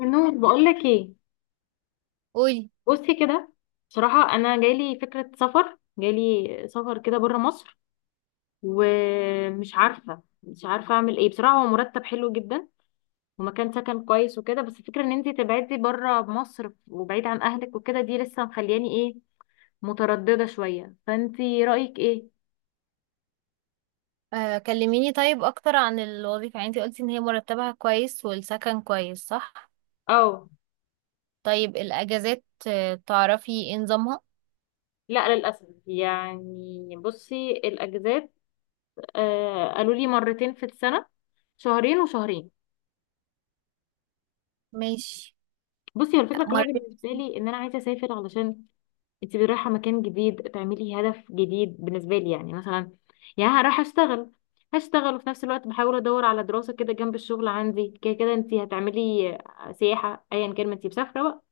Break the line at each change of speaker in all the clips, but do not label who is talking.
نور، بقول لك ايه؟
قولي.
بصي كده. بصراحه انا جايلي فكره سفر جايلي سفر كده بره مصر، ومش عارفه مش عارفه اعمل ايه. بصراحه هو مرتب حلو جدا ومكان سكن كويس وكده، بس الفكره ان انت تبعدي بره مصر وبعيد عن اهلك وكده، دي لسه مخلياني ايه، متردده شويه. فانت رايك ايه؟
آه، كلميني طيب اكتر عن الوظيفة. يعني انتي قلتي ان هي مرتبها كويس والسكن كويس، صح؟
اه.
طيب الاجازات تعرفي ايه نظامها؟
لا للاسف، يعني بصي الاجازات، قالوا لي مرتين في السنه، شهرين وشهرين.
ماشي.
بصي هو الفكره كلها
مرتب.
بالنسبه لي ان انا عايزه اسافر، علشان انت رايحه مكان جديد تعملي هدف جديد. بالنسبه لي يعني مثلا يا رايحه اشتغل، هشتغل وفي نفس الوقت بحاول ادور على دراسه كده جنب الشغل، عندي كده كده انت هتعملي سياحه ايا كان ما انت مسافره بقى.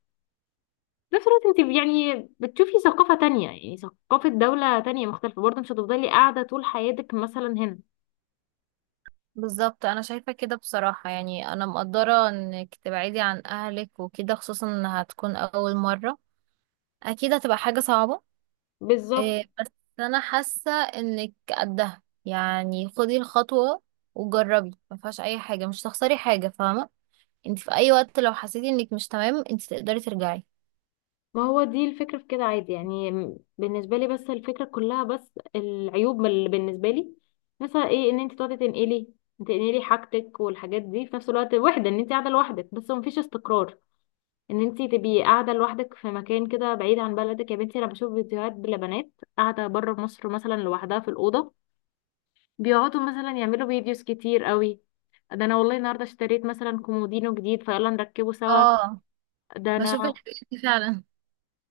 في نفس الوقت انت يعني بتشوفي ثقافه تانية، يعني ثقافه دوله تانية مختلفه، برضه مش هتفضلي قاعده طول حياتك مثلا هنا.
بالظبط، انا شايفة كده بصراحة. يعني انا مقدرة انك تبعدي عن اهلك وكده، خصوصا انها هتكون اول مرة. اكيد هتبقى حاجة صعبة.
بالظبط.
آه، بس انا حاسة انك قدها. يعني خدي الخطوة وجربي، ما فيهاش اي حاجة، مش هتخسري حاجة، فاهمة؟ انت في اي وقت لو حسيتي انك مش تمام انت تقدري ترجعي.
ما هو دي الفكرة في كده عادي، يعني بالنسبة لي، بس الفكرة كلها، بس العيوب اللي بالنسبة لي مثلا ايه، ان انت تقعدي تنقلي حاجتك والحاجات دي في نفس الوقت، وحدة ان انت قاعدة لوحدك، بس مفيش استقرار. ان انت تبقي قاعدة لوحدك في مكان كده بعيد عن بلدك، يا بنتي انا بشوف فيديوهات لبنات قاعدة بره مصر مثلا لوحدها في الأوضة، بيقعدوا مثلا يعملوا فيديوز كتير قوي. ده انا والله النهارده اشتريت مثلا كومودينو جديد فيلا نركبه سوا.
اه،
ده انا.
بشوف الحاجات دي فعلا.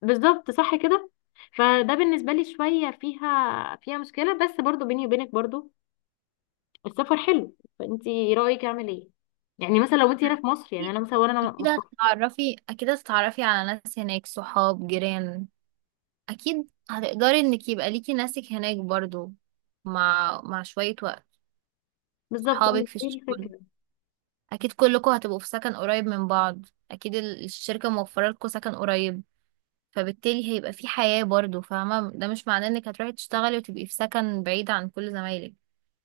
بالظبط، صح كده. فده بالنسبه لي شويه فيها مشكله، بس برضو بيني وبينك برضو السفر حلو. فانت رايك اعمل ايه؟ يعني مثلا لو انت هنا في مصر، يعني
اكيد.
انا مثلا وانا
أكيد
مستقر.
هتتعرفي، اكيد هتتعرفي على ناس هناك، صحاب، جيران. اكيد هتقدري انك يبقى ليكي ناسك هناك برضو، مع شوية وقت.
بالظبط، أنا
صحابك في
دي
الشغل،
الفكره.
اكيد كلكم هتبقوا في سكن قريب من بعض. اكيد الشركة موفرة لكم سكن قريب، فبالتالي هيبقى في حياة برضو، فاهمة؟ ده مش معناه انك هتروحي تشتغلي وتبقي في سكن بعيد عن كل زمايلك،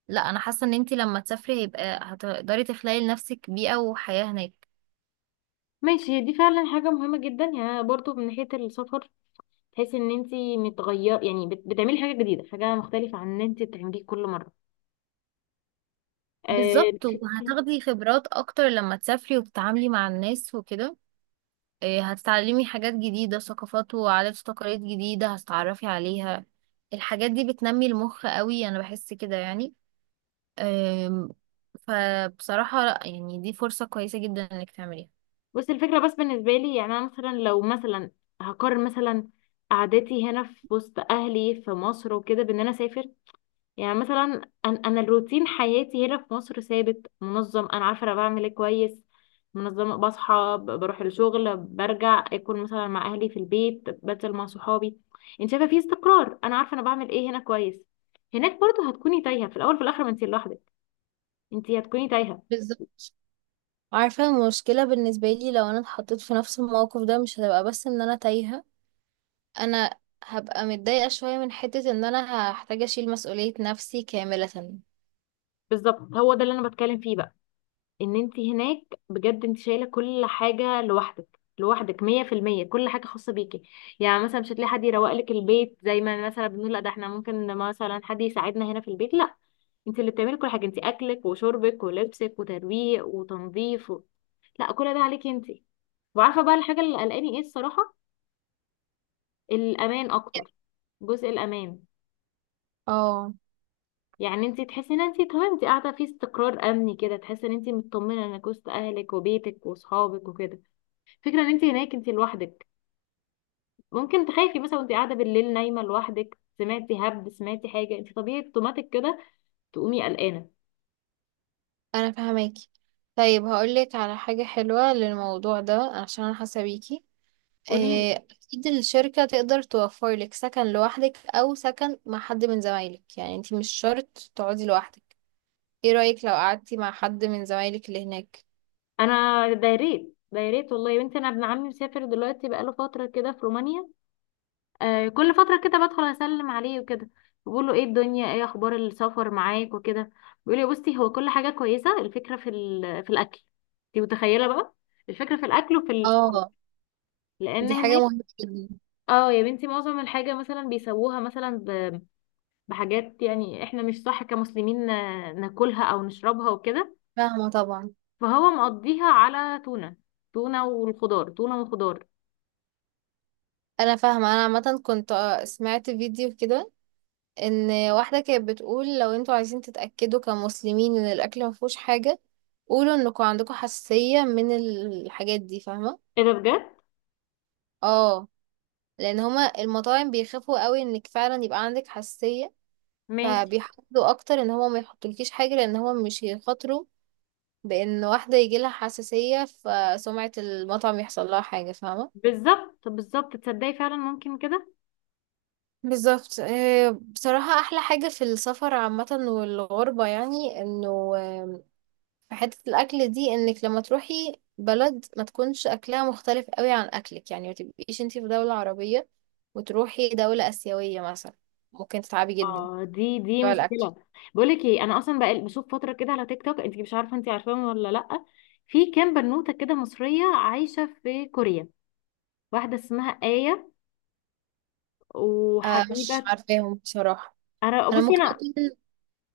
لا. انا حاسه ان انتي لما تسافري هيبقى، هتقدري تخلقي لنفسك بيئه وحياه هناك.
ماشي، هي دي فعلا حاجه مهمه جدا، يعني برضو من ناحيه السفر تحسي ان انت متغير، يعني بتعملي حاجه جديده، حاجه مختلفه عن ان انت بتعمليه كل مره. آه،
بالظبط، وهتاخدي خبرات اكتر لما تسافري وتتعاملي مع الناس وكده. إيه، هتتعلمي حاجات جديده، ثقافات وعادات وتقاليد جديده هتتعرفي عليها. الحاجات دي بتنمي المخ قوي، انا بحس كده يعني. أم، فبصراحه لا، يعني دي فرصه كويسه جدا انك تعمليها.
بس الفكرة، بس بالنسبة لي يعني أنا مثلا لو مثلا هقارن مثلا قعدتي هنا في وسط أهلي في مصر وكده بإن أنا أسافر. يعني مثلا أنا الروتين حياتي هنا في مصر ثابت منظم، أنا عارفة أنا بعمل إيه كويس، منظمة بصحى بروح الشغل، برجع أكل مثلا مع أهلي في البيت، بنزل مع صحابي. أنت شايفة في استقرار، أنا عارفة أنا بعمل إيه هنا كويس. هناك برضه هتكوني تايهة في الأول، في الآخر ما أنت لوحدك، أنت هتكوني تايهة.
بالظبط. عارفة المشكلة بالنسبة لي لو أنا اتحطيت في نفس الموقف ده؟ مش هتبقى بس إن أنا تايهة، انا هبقى متضايقة شوية من حتة ان انا هحتاج اشيل مسؤولية نفسي كاملة.
بالظبط هو ده اللي أنا بتكلم فيه بقى، ان انت هناك بجد انت شايله كل حاجه لوحدك، لوحدك 100%، كل حاجه خاصه بيكي. يعني مثلا مش هتلاقي حد يروق لك البيت زي ما مثلا بنقول، لا ده احنا ممكن مثلا حد يساعدنا هنا في البيت، لا انت اللي بتعملي كل حاجه، انت اكلك وشربك ولبسك وترويق وتنظيف لا، كل ده عليكي انت. وعارفه بقى الحاجه اللي قلقاني ايه الصراحه، الامان اكتر، جزء الامان.
اه.
يعني انت تحسي ان انت تمام، انت قاعده في استقرار امني كده، تحسي ان انت مطمنه انك وسط اهلك وبيتك واصحابك وكده. فكرة ان انت هناك انت لوحدك، ممكن تخافي مثلا وانت قاعدة بالليل نايمة لوحدك، سمعتي هب، سمعتي حاجة، انت طبيعي اوتوماتيك كده تقومي قلقانة.
انا فهماكي. طيب هقولك على حاجة حلوة للموضوع ده عشان انا حاسة بيكي.
قولي لي.
إيه، اكيد الشركة تقدر توفر لك سكن لوحدك او سكن مع حد من زمايلك، يعني انتي مش شرط تقعدي لوحدك. ايه رأيك لو قعدتي مع حد من زمايلك اللي هناك؟
انا ده يا ريت، ده يا ريت والله، يا بنتي انا ابن عمي مسافر دلوقتي بقاله فترة كده في رومانيا. كل فترة كده بدخل اسلم عليه وكده، بقول له ايه الدنيا، ايه اخبار السفر معاك وكده. بيقول لي بصي، هو كل حاجة كويسة، الفكرة في في الاكل. انت متخيلة بقى، الفكرة في الاكل وفي الصحاب،
اه،
لان
دي حاجة
هناك.
مهمة جدا.
اه يا بنتي معظم الحاجة مثلا بيسووها مثلا بحاجات، يعني احنا مش صح كمسلمين ناكلها او نشربها وكده.
فاهمة طبعا.
فهو مقضيها على تونة، تونة والخضار، تونة وخضار.
انا فاهمة. انا عامة كنت سمعت فيديو كده، ان واحدة كانت بتقول لو انتوا عايزين تتأكدوا كمسلمين ان الاكل مفهوش حاجة، قولوا انكم عندكم حساسية من الحاجات دي، فاهمة؟
ايه ده بجد؟
اه، لان هما المطاعم بيخافوا قوي انك فعلا يبقى عندك حساسية،
ماشي.
فبيحاولوا اكتر ان هما ما يحطولكيش حاجة، لان هما مش هيخاطروا بان واحدة يجيلها حساسية فسمعة المطعم يحصل لها حاجة، فاهمة؟
بالظبط، بالظبط تصدقي فعلا ممكن كده.
بالظبط. آه، بصراحة أحلى حاجة في السفر عامة والغربة يعني إنه، فحتة الأكل دي إنك لما تروحي بلد ما تكونش أكلها مختلف قوي عن أكلك. يعني ما تبقيش انتي في دولة عربية وتروحي دولة آسيوية مثلا، ممكن تتعبي جدا
اه دي
بتوع الأكل.
مشكلة. بقولك ايه، انا اصلا بقى بشوف فترة كده على تيك توك، انت مش عارفة انت عارفاهم ولا لأ؟ في كام بنوتة كده مصرية عايشة في كوريا، واحدة اسمها آية
آه، مش
وحبيبة.
عارفاهم بصراحة.
انا
أنا
بصي
ممكن
انا.
أكون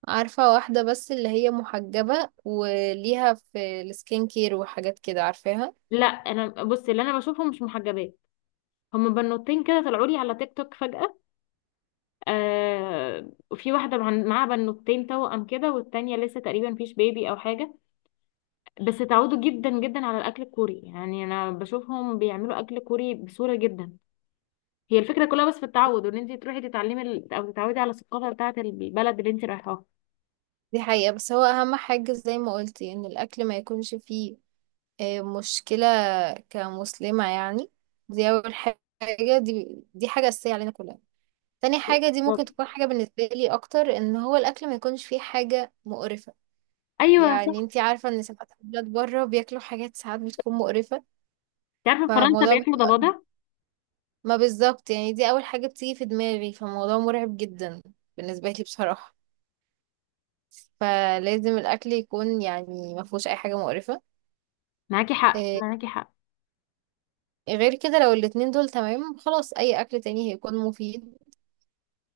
عارفة واحدة بس، اللي هي محجبة وليها في السكين كير وحاجات كده، عارفاها.
لا انا بصي اللي انا بشوفهم مش محجبات. هما بنوتين كده طلعوا لي على تيك توك فجأة. وفي واحدة معاها بنوتين توأم كده، والتانية لسه تقريبا فيش بيبي أو حاجة. بس اتعودوا جدا جدا على الأكل الكوري، يعني أنا بشوفهم بيعملوا أكل كوري بسهولة جدا. هي الفكرة كلها بس في التعود، وإن أنت تروحي تتعلمي أو تتعودي على الثقافة بتاعة البلد اللي أنت رايحاها.
دي حقيقة، بس هو أهم حاجة زي ما قلتي إن الأكل ما يكونش فيه مشكلة كمسلمة يعني. دي أول حاجة. دي دي حاجة أساسية علينا كلنا. تاني حاجة دي
بالظبط.
ممكن تكون حاجة بالنسبة لي أكتر، إن هو الأكل ما يكونش فيه حاجة مقرفة.
أيوه
يعني
صح.
انتي عارفة إن ساعات البلاد بره بياكلوا حاجات ساعات بتكون مقرفة.
أنت عارفة فرنسا
فالموضوع بي-
بياكلوا ضفادع.
ما بالظبط، يعني دي أول حاجة بتيجي في دماغي، فالموضوع مرعب جدا بالنسبة لي بصراحة. فلازم الأكل يكون يعني ما فيهوش أي حاجة مقرفة.
معاكي حق
آه،
معاكي حق.
غير كده لو الاتنين دول تمام خلاص، أي أكل تاني هيكون مفيد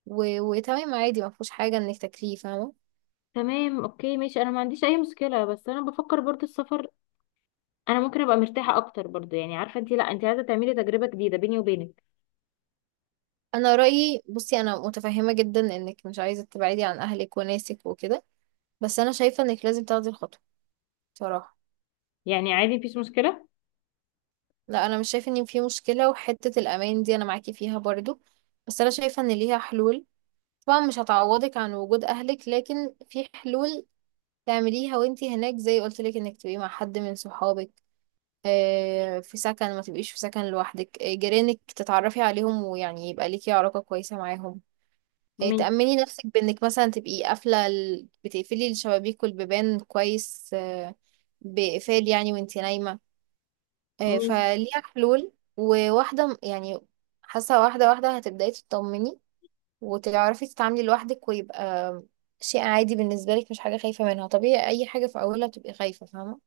وتمام عادي، ما فيهوش حاجة انك تاكليه، فاهمة؟
تمام، أوكي، ماشي. أنا ما عنديش أي مشكلة، بس أنا بفكر برضه السفر. انا ممكن ابقى مرتاحه اكتر برضو، يعني عارفه انت، لا انت عايزه تعملي تجربه جديده بيني وبينك.
انا رأيي بصي، انا متفهمة جدا انك مش عايزة تبعدي عن اهلك وناسك وكده، بس انا شايفة انك لازم تاخدي الخطوة بصراحة.
يعني عادي مفيش مشكله.
لا، انا مش شايفة ان في مشكلة. وحتة الامان دي انا معاكي فيها برضو، بس انا شايفة ان ليها حلول. طبعا مش هتعوضك عن وجود اهلك، لكن في حلول تعمليها وانتي هناك، زي قلت لك انك تبقي مع حد من صحابك آه، في سكن، ما تبقيش في سكن لوحدك. آه، جيرانك تتعرفي عليهم ويعني يبقى ليكي علاقة كويسة معاهم. يعني
ماشي.
تأمني نفسك بإنك مثلا تبقي قافلة بتقفلي الشبابيك والبيبان كويس، آه، بإقفال يعني وانتي نايمة. آه،
ماشي.
فليها حلول، يعني حاسة واحدة واحدة هتبدأي تطمني وتعرفي تتعاملي لوحدك، ويبقى شيء عادي بالنسبة لك، مش حاجة خايفة منها. طبيعي أي حاجة في أولها بتبقي خايفة، فاهمة؟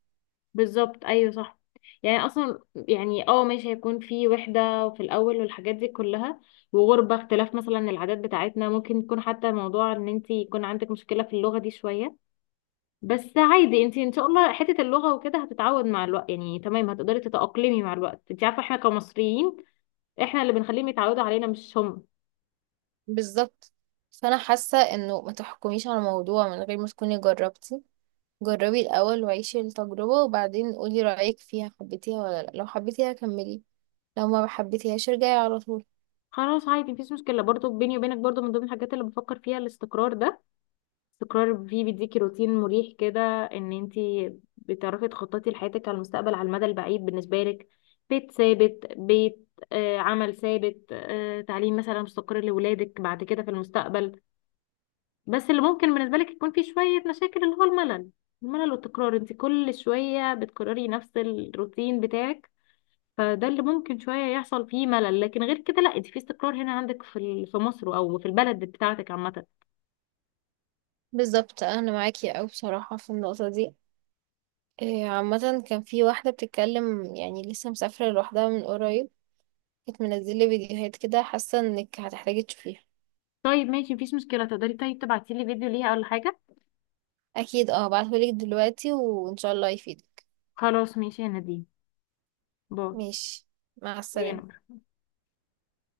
بالظبط، ايوه صح. يعني اصلا يعني اه ماشي، هيكون في وحده وفي الاول والحاجات دي كلها، وغربه، اختلاف مثلا العادات بتاعتنا، ممكن يكون حتى موضوع ان انت يكون عندك مشكله في اللغه دي شويه. بس عادي انت ان شاء الله حته اللغه وكده هتتعود مع الوقت، يعني تمام هتقدري تتاقلمي مع الوقت. انت عارفه احنا كمصريين احنا اللي بنخليهم يتعودوا علينا مش هم.
بالظبط فأنا حاسة إنه ما تحكميش على الموضوع من غير ما تكوني جربتي. جربي الأول وعيشي التجربة وبعدين قولي رأيك فيها، حبيتيها ولا لأ. لو حبيتيها كملي، لو ما حبيتيهاش ارجعي على طول.
خلاص عادي مفيش مشكلة. برضو بيني وبينك برضو من ضمن الحاجات اللي بفكر فيها الاستقرار ده، استقرار فيه بيديكي روتين مريح كده، ان انتي بتعرفي تخططي لحياتك على المستقبل، على المدى البعيد بالنسبة لك. بيت ثابت، بيت آه عمل ثابت، تعليم مثلا مستقر لولادك بعد كده في المستقبل. بس اللي ممكن بالنسبة لك يكون فيه شوية مشاكل اللي هو الملل، الملل والتكرار، انتي كل شوية بتكرري نفس الروتين بتاعك. فده اللي ممكن شوية يحصل فيه ملل، لكن غير كده لا انت في استقرار هنا عندك في في مصر او في البلد بتاعتك عامة.
بالظبط، أنا معاكي أوي بصراحة في النقطة دي. إيه، عامة كان في واحدة بتتكلم، يعني لسه مسافرة لوحدها من قريب، كانت منزلة فيديوهات كده، حاسة انك هتحتاجي تشوفيها.
طيب ماشي مفيش مشكلة، تقدري طيب تبعتي لي فيديو ليها ولا حاجة؟
أكيد، اه هبعتهولك دلوقتي وإن شاء الله يفيدك.
خلاص ماشي يا نادين.
ماشي. مع السلامة.
باي.